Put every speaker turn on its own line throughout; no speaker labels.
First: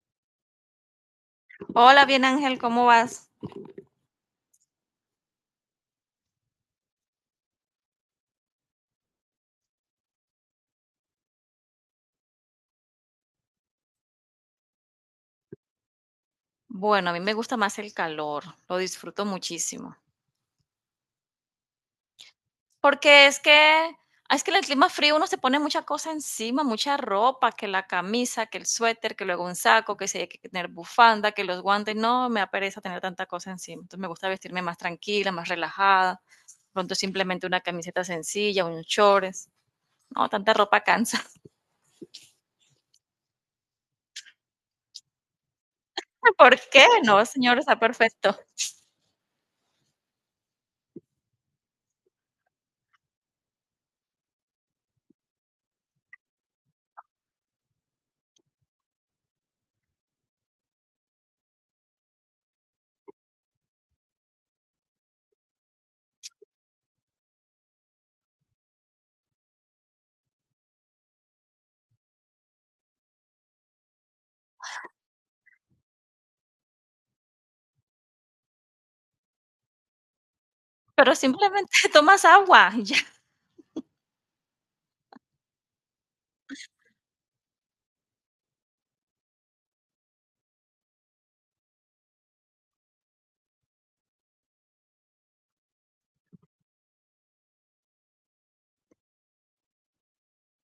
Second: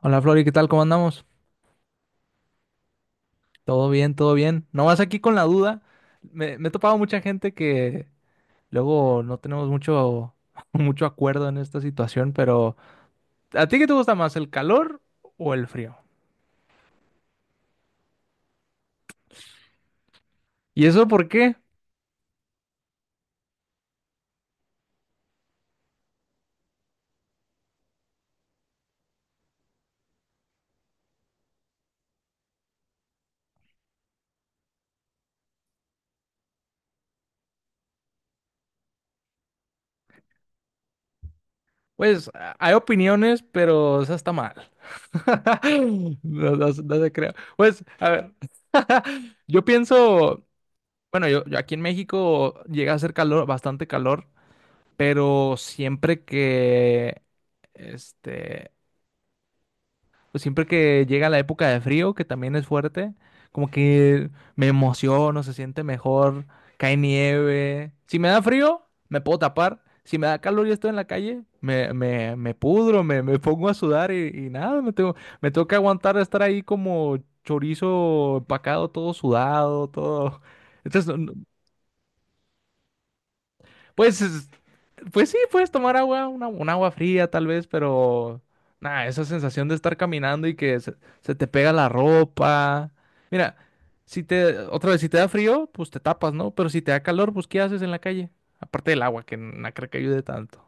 Hola Flori, ¿qué tal? ¿Cómo andamos?
Hola, bien Ángel, ¿cómo vas?
Todo bien, todo bien. Nomás aquí con la duda. Me he topado mucha gente que luego no tenemos mucho, mucho acuerdo en esta situación, pero ¿a ti qué te gusta más, el calor o el frío?
Bueno, a mí me gusta más el calor, lo disfruto muchísimo.
¿Y eso por qué?
Porque es que, es que en el clima frío uno se pone mucha cosa encima, mucha ropa, que la camisa, que el suéter, que luego un saco, que si hay que tener bufanda, que los guantes, no, me da pereza tener tanta cosa encima. Entonces me gusta vestirme más tranquila, más relajada. Pronto simplemente una camiseta sencilla, unos shorts. No, tanta ropa cansa.
Pues hay opiniones, pero eso está mal. No,
¿Por
no, se
qué?
no se
No,
crea.
señor, está
Pues, a ver,
perfecto.
yo pienso, bueno, yo aquí en México llega a hacer calor, bastante calor. Pero siempre que, este, pues siempre que llega la época de frío, que también es fuerte, como que me emociono, se siente mejor, cae nieve. Si me da frío, me puedo tapar. Si me da calor y estoy en la calle, me pudro, me pongo a sudar y nada, me tengo que aguantar estar ahí como chorizo empacado, todo sudado, todo. Entonces,
Pero
no.
simplemente tomas agua, ya.
Pues, es- pues sí, puedes tomar agua, un agua fría tal vez, pero nada, esa sensación de estar caminando y se te pega la ropa. Mira, si te da frío, pues te tapas, ¿no? Pero si te da calor, pues ¿qué haces en la calle? Aparte del agua, que no creo que ayude tanto.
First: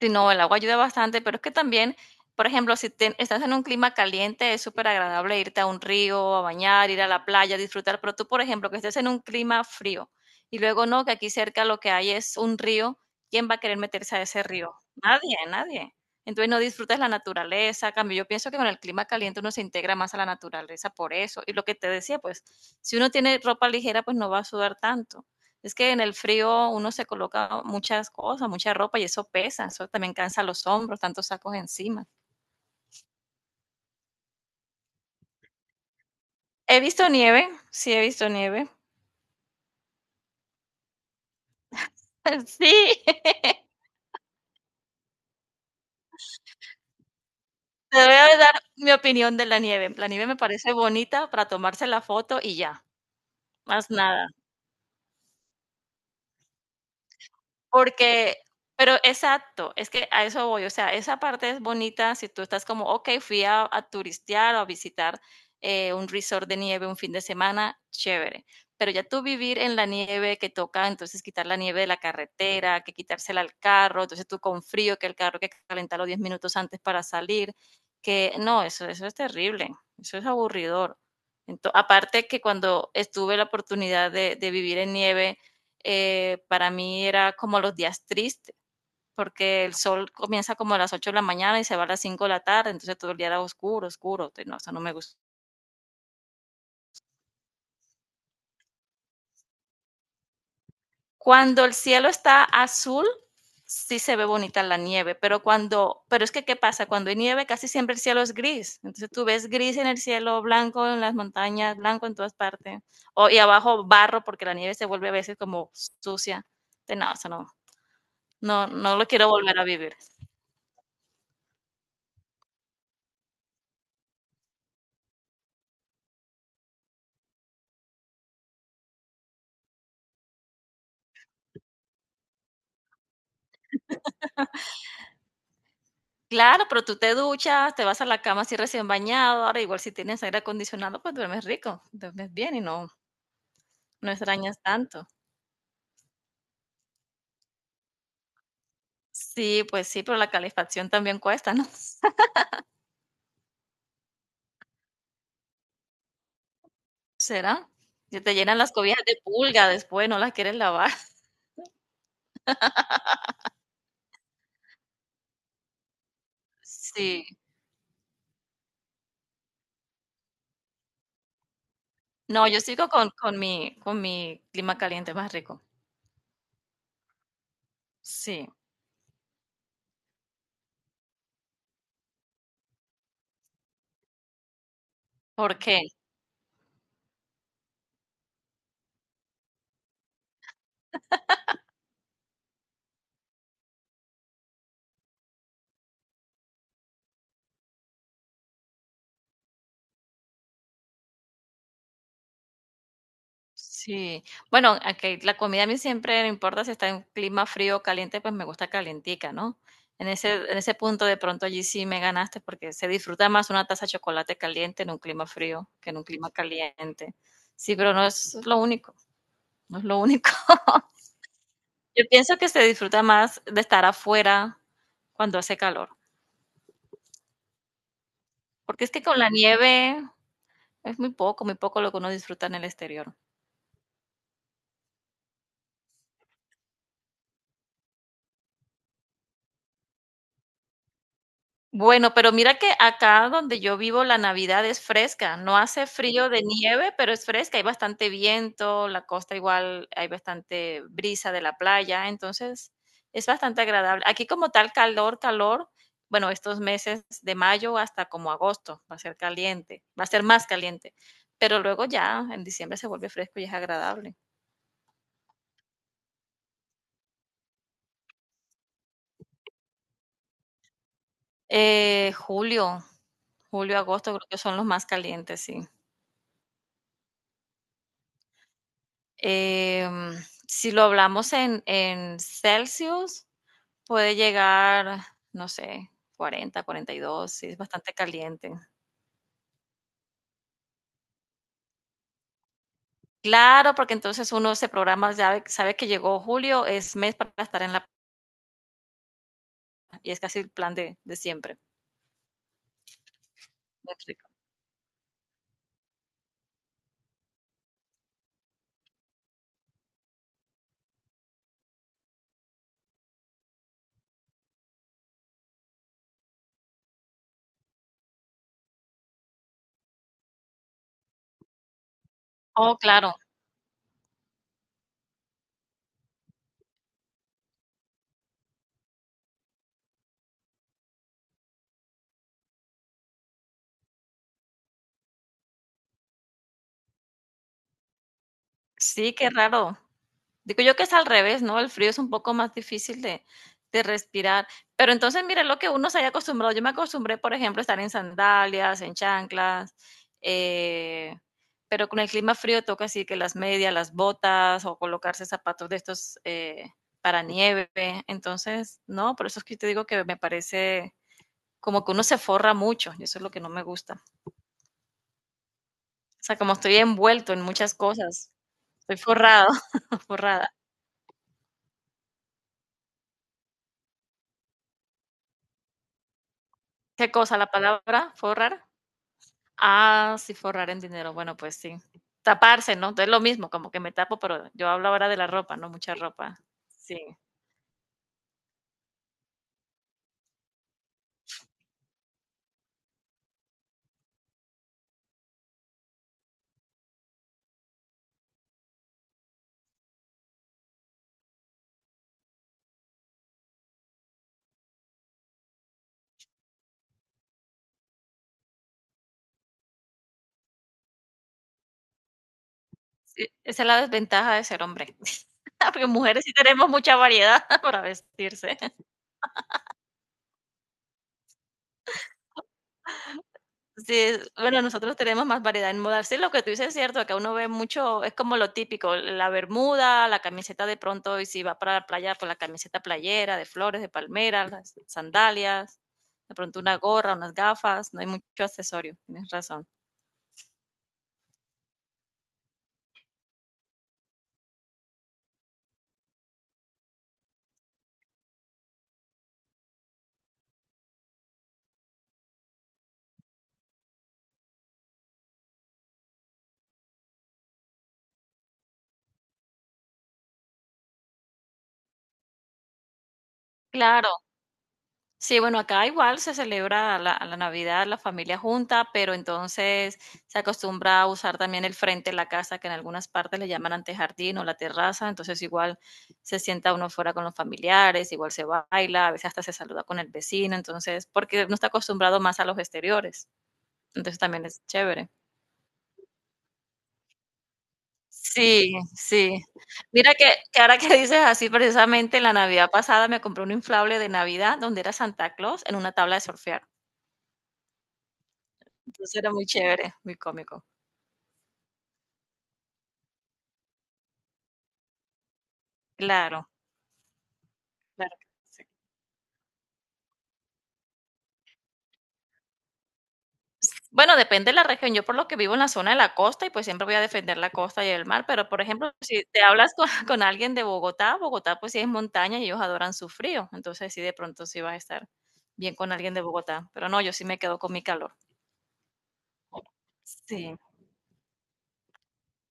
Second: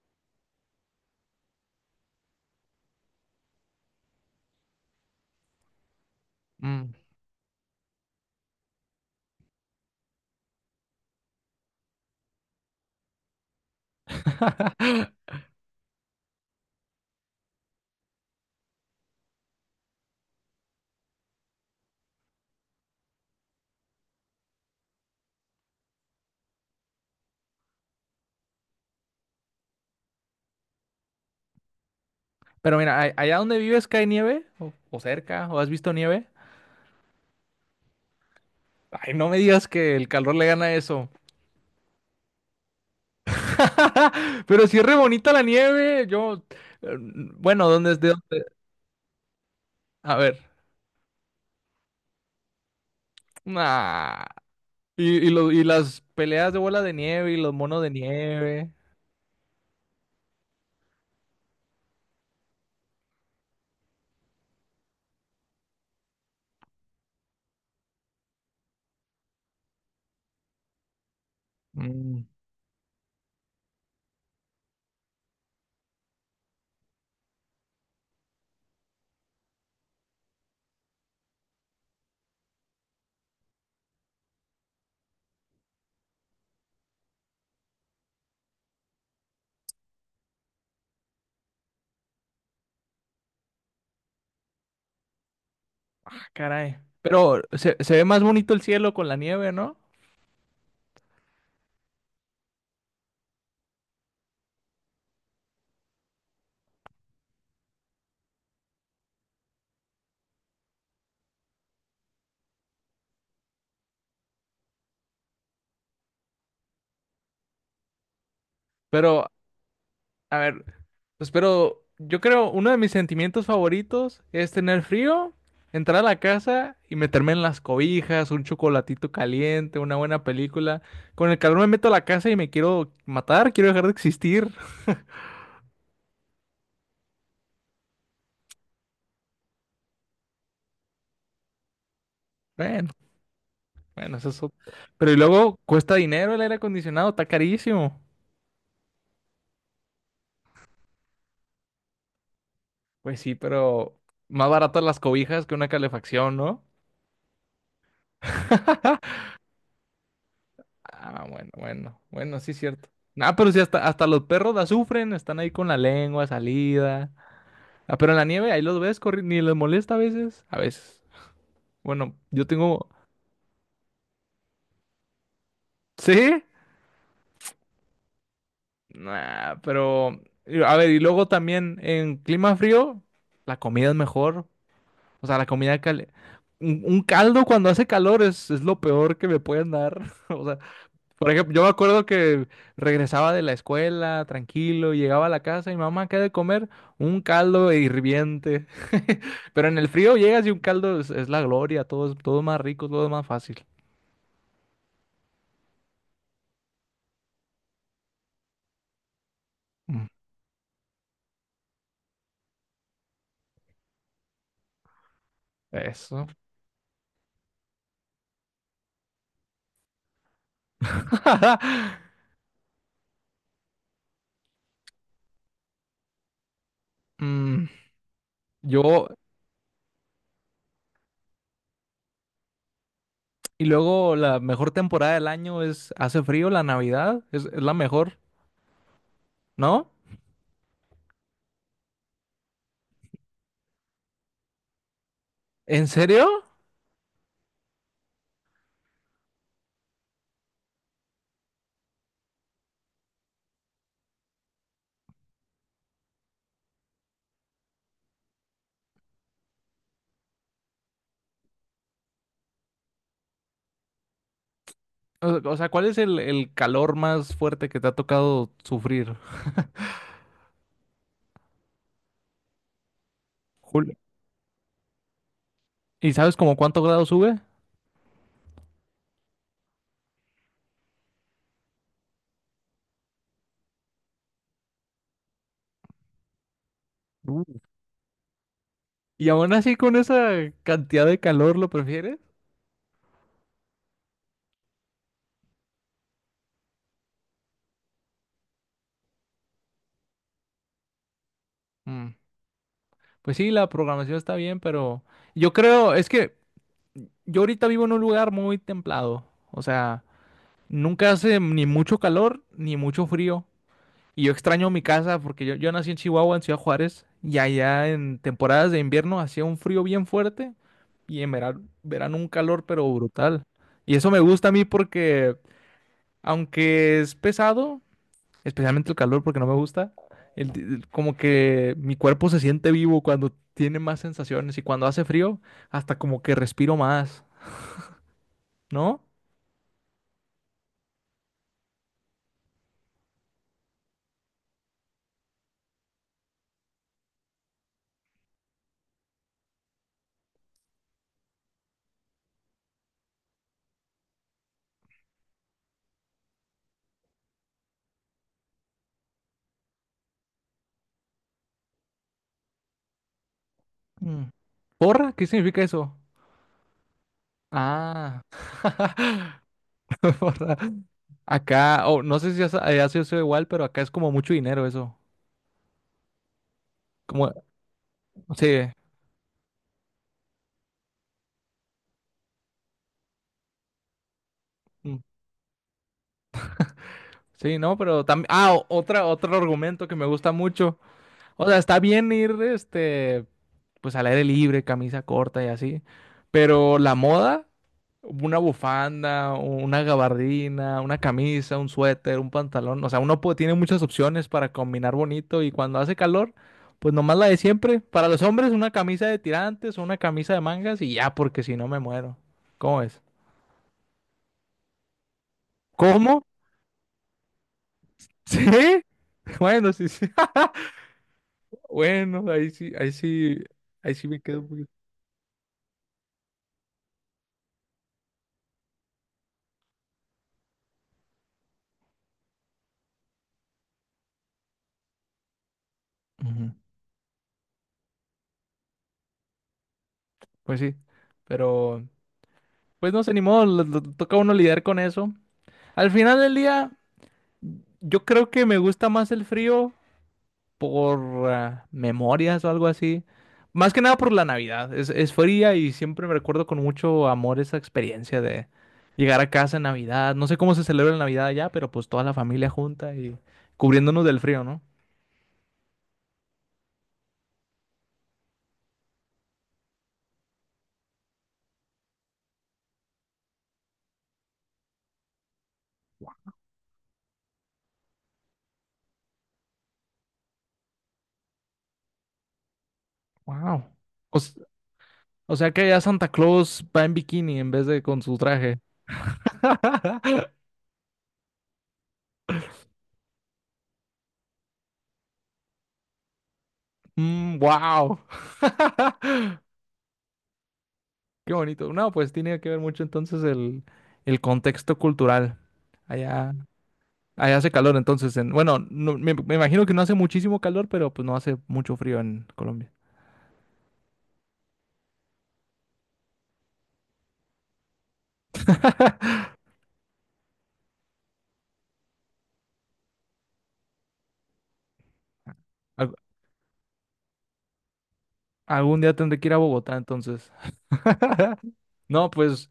Sí, no, el agua ayuda bastante, pero es que también, por ejemplo, si te- estás en un clima caliente, es súper agradable irte a un río, a bañar,
Mm.
ir a la playa, disfrutar, pero tú, por ejemplo, que estés en un clima frío y luego no, que aquí cerca lo que hay es un río, ¿quién va a querer meterse a ese río? Nadie, nadie. Entonces no disfrutas la naturaleza, a cambio, yo pienso que con el clima caliente uno se integra más a la naturaleza por eso. Y lo que te decía, pues, si uno tiene ropa ligera, pues no va a sudar tanto. Es que en el frío uno se coloca muchas cosas, mucha ropa y eso pesa, eso también cansa los hombros, tantos sacos encima.
Pero mira, ¿ allá donde vives cae nieve, o cerca, o has visto nieve.
He visto nieve, sí he visto nieve.
Ay, no me digas que el calor le gana eso.
Sí,
Pero sí es re bonita la nieve, yo, eh, bueno, ¿dónde
te
es
voy
de?
a dar mi opinión de la nieve. La
A
nieve me
ver.
parece bonita para tomarse la foto y ya, más
Nah.
nada.
Y y las peleas de bola de nieve y los monos de
Porque
nieve.
pero exacto, es que a eso voy, o sea, esa parte es bonita si tú estás como, ok, fui a turistear o a visitar un resort de nieve un fin de semana, chévere. Pero ya tú vivir en la nieve que toca, entonces quitar la nieve de la
Mm.
carretera, que quitársela al carro, entonces tú con frío, que el carro hay que calentarlo 10 minutos antes para salir, que no, eso es terrible, eso es aburridor. Aparte que cuando estuve la oportunidad de vivir en nieve, para mí era como los días tristes, porque el sol comienza como a las 8 de la mañana y se va a las 5 de la tarde, entonces todo el día era oscuro, oscuro, entonces, no, eso no me gusta.
Ah, caray. Pero se ve más bonito el cielo con la nieve, ¿no?
Cuando el cielo está azul, sí se ve bonita la nieve, pero cuando, pero es que ¿qué pasa? Cuando hay nieve casi siempre el cielo es gris, entonces tú ves gris en el cielo, blanco en las montañas, blanco en todas partes, o, y abajo barro porque la nieve se vuelve a veces como sucia, entonces, no, eso no, no, no lo quiero
Pero,
volver a vivir.
a ver, pero yo creo uno de mis sentimientos favoritos es tener frío, entrar a la casa y meterme en las cobijas, un chocolatito caliente, una buena película. Con el calor me meto a la casa y me quiero matar, quiero dejar de existir.
Claro, pero tú te duchas, te vas a la cama así recién bañado. Ahora, igual si tienes aire acondicionado, pues duermes rico, duermes bien y no,
Bueno.
no
Bueno, eso es... ot-
extrañas tanto.
Pero y luego cuesta dinero el aire acondicionado, está carísimo.
Sí, pues sí, pero la calefacción también cuesta, ¿no?
Pues sí, pero más baratas las cobijas que una calefacción, ¿no?
¿Será? Se te llenan las cobijas de pulga después, no las quieres lavar.
Ah, bueno, bueno, bueno, sí es cierto. Ah, pero sí, hasta los perros la sufren, están ahí con la lengua salida.
Sí.
Ah, pero en la nieve ahí los ves corriendo, ni les molesta a veces. A veces. Bueno,
No,
yo
yo sigo
tengo...
con mi clima caliente más rico.
¿Sí?
Sí.
Nah, pero... A ver, y luego también en clima frío, la comida es mejor. O sea, la
¿Por
comida
qué?
caliente. Un caldo cuando hace calor es lo peor que me pueden dar. O sea, por ejemplo, yo me acuerdo que regresaba de la escuela tranquilo, llegaba a la casa y mamá, ¿qué hay de comer? Un caldo hirviente. Pero en el frío llegas y un caldo es la gloria, todo es más rico, todo es más fácil.
Sí, bueno, aunque la comida a mí siempre no importa si está en clima frío o caliente, pues me gusta calientica, ¿no?
Mm.
En ese punto de pronto allí sí me ganaste porque se disfruta más una taza de chocolate caliente en un clima frío que en un
Eso.
clima caliente. Sí, pero no es lo único, no es lo único. Yo pienso que se disfruta más de estar afuera cuando hace calor,
Mm,
porque es que
yo,
con la nieve es muy poco lo que uno disfruta en el exterior.
y luego la mejor temporada del año es, hace frío, la Navidad, es la mejor, ¿no?
Bueno, pero mira que acá donde yo vivo la Navidad es fresca, no
¿En
hace frío de
serio?
nieve, pero es fresca, hay bastante viento, la costa igual hay bastante brisa de la playa, entonces es bastante agradable. Aquí como tal calor, calor, bueno, estos meses de mayo hasta como agosto va a ser caliente, va a ser más caliente, pero luego ya en diciembre se vuelve fresco y es agradable.
O sea, ¿cuál es el calor más fuerte que te ha tocado sufrir,
Eh, julio, julio,
Julio?
agosto creo que son los más calientes, sí.
¿Y sabes como cuánto grado sube?
Em, si lo hablamos en, Celsius, puede llegar, no sé, 40, 42, sí, es
Uh.
bastante caliente.
¿Y aún así con esa cantidad de calor lo prefieres?
Claro, porque entonces uno se programa, sabe, sabe que llegó julio, es mes para estar en la playa, y es casi el plan de siempre.
Mm. Pues sí, la
Muy
programación
rico.
está bien, pero yo creo, es que yo ahorita vivo en un lugar muy templado. O sea, nunca hace ni mucho calor ni mucho frío. Y yo extraño mi casa porque yo nací en Chihuahua, en Ciudad Juárez, y allá en temporadas de invierno hacía un frío bien fuerte y en verano, un calor
Oh,
pero
claro.
brutal. Y eso me gusta a mí porque, aunque es pesado, especialmente el calor porque no me gusta, como que mi cuerpo se siente vivo cuando tiene más sensaciones y cuando hace frío, hasta como que respiro más, ¿no?
Sí, qué raro. Digo yo que es al revés, ¿no? El frío es un poco más difícil de respirar. Pero entonces, mire lo que uno se haya acostumbrado. Yo me acostumbré, por ejemplo, a estar en sandalias, en chanclas, eh, pero con el clima frío toca así que las medias, las botas o colocarse zapatos de estos para nieve. Entonces, no, por eso es que te digo que me parece como que uno se forra mucho y eso es lo que no me gusta.
Mm. ¿Porra? ¿Qué significa eso?
O sea, como estoy envuelto en muchas
Ah,
cosas, estoy forrado, forrada.
porra. Acá, o no sé si ha sido igual, pero acá es como mucho dinero eso.
¿Qué
Como,
cosa? ¿La palabra forrar?
sí.
Ah, sí, forrar en dinero. Bueno, pues sí. Taparse, ¿no? Es lo mismo, como que me tapo, pero yo hablo
Mm,
ahora de la ropa, ¿no? Mucha ropa. Sí.
sí, no, pero también, ah, otra, otro argumento que me gusta mucho. O sea, está bien ir, pues al aire libre, camisa corta y así, pero la moda, una bufanda, una gabardina, una camisa, un suéter, un pantalón, o sea, tiene muchas opciones para combinar bonito, y cuando hace calor, pues nomás la de siempre. Para los hombres, una camisa de tirantes o una camisa de mangas y ya, porque si no me muero. ¿Cómo es?
Sí, esa es la desventaja de ser hombre. Porque
¿Cómo?
mujeres sí tenemos mucha variedad para
¿Sí?
vestirse.
Bueno, sí, sí. Bueno, ahí sí, ahí sí, ahí sí me quedo un
Bueno,
poquito.
nosotros tenemos más variedad en moda. Sí, lo que tú dices es cierto, que uno ve mucho, es como lo típico, la bermuda, la camiseta de pronto, y si va para la playa, pues la camiseta playera, de flores, de palmera, las sandalias, de pronto una gorra, unas gafas, no hay mucho accesorio, tienes razón.
Pues sí, pero pues no sé, ni modo, toca a uno lidiar con eso. Al final del día, yo creo que me gusta más el frío por ah, memorias o algo así. Más que nada por la Navidad. Es fría y siempre me recuerdo con mucho amor esa experiencia de llegar a casa en Navidad. No sé cómo se celebra la Navidad allá, pero pues toda la familia junta y cubriéndonos
Claro.
del frío, ¿no?
Sí, bueno, acá igual se celebra la Navidad, la familia junta, pero entonces se acostumbra a usar también el frente de la casa, que en algunas partes le llaman antejardín o la terraza, entonces igual se sienta uno fuera con los familiares, igual se baila, a veces hasta se saluda con el vecino, entonces, porque no está acostumbrado más a los exteriores,
Wow. O,
entonces
s-
también es chévere.
o sea que ya Santa Claus va en bikini en vez de con su traje.
Sí, sí. Mira que ahora que dices así, precisamente en la Navidad pasada me compré un inflable de Navidad donde era Santa Claus en una tabla de surfear.
Wow.
Entonces era muy chévere, muy cómico.
Qué bonito. No, pues tiene que ver mucho entonces el contexto cultural. Allá,
Claro,
allá hace calor entonces
claro que
en, bueno,
sí.
me imagino que no hace muchísimo calor, pero pues no hace mucho frío en Colombia.
Bueno, depende de la región. Yo por lo que vivo en la zona de la costa y pues siempre voy a defender la costa y el mar, pero por ejemplo, si te hablas con, con alguien de Bogotá, Bogotá pues sí es montaña y ellos adoran su frío, entonces sí de pronto sí vas a estar bien con
Al-
alguien de Bogotá, pero no, yo sí me quedo con mi calor.
Algún día tendré que ir a Bogotá entonces.
Sí,
No, pues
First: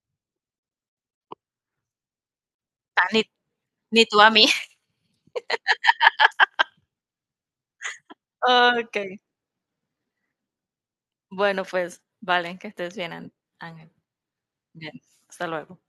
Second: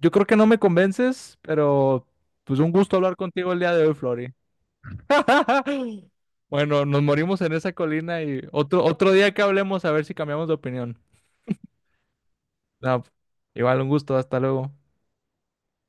yo creo que no me convences, pero pues un gusto
Ah,
hablar contigo el día de hoy,
ni tú a
Flori.
mí.
Bueno, nos morimos en esa colina y otro,
Ok,
otro día que hablemos a ver si cambiamos de opinión.
bueno pues, vale, que estés
No,
bien,
igual un
Ángel.
gusto, hasta luego.
Bien, hasta luego.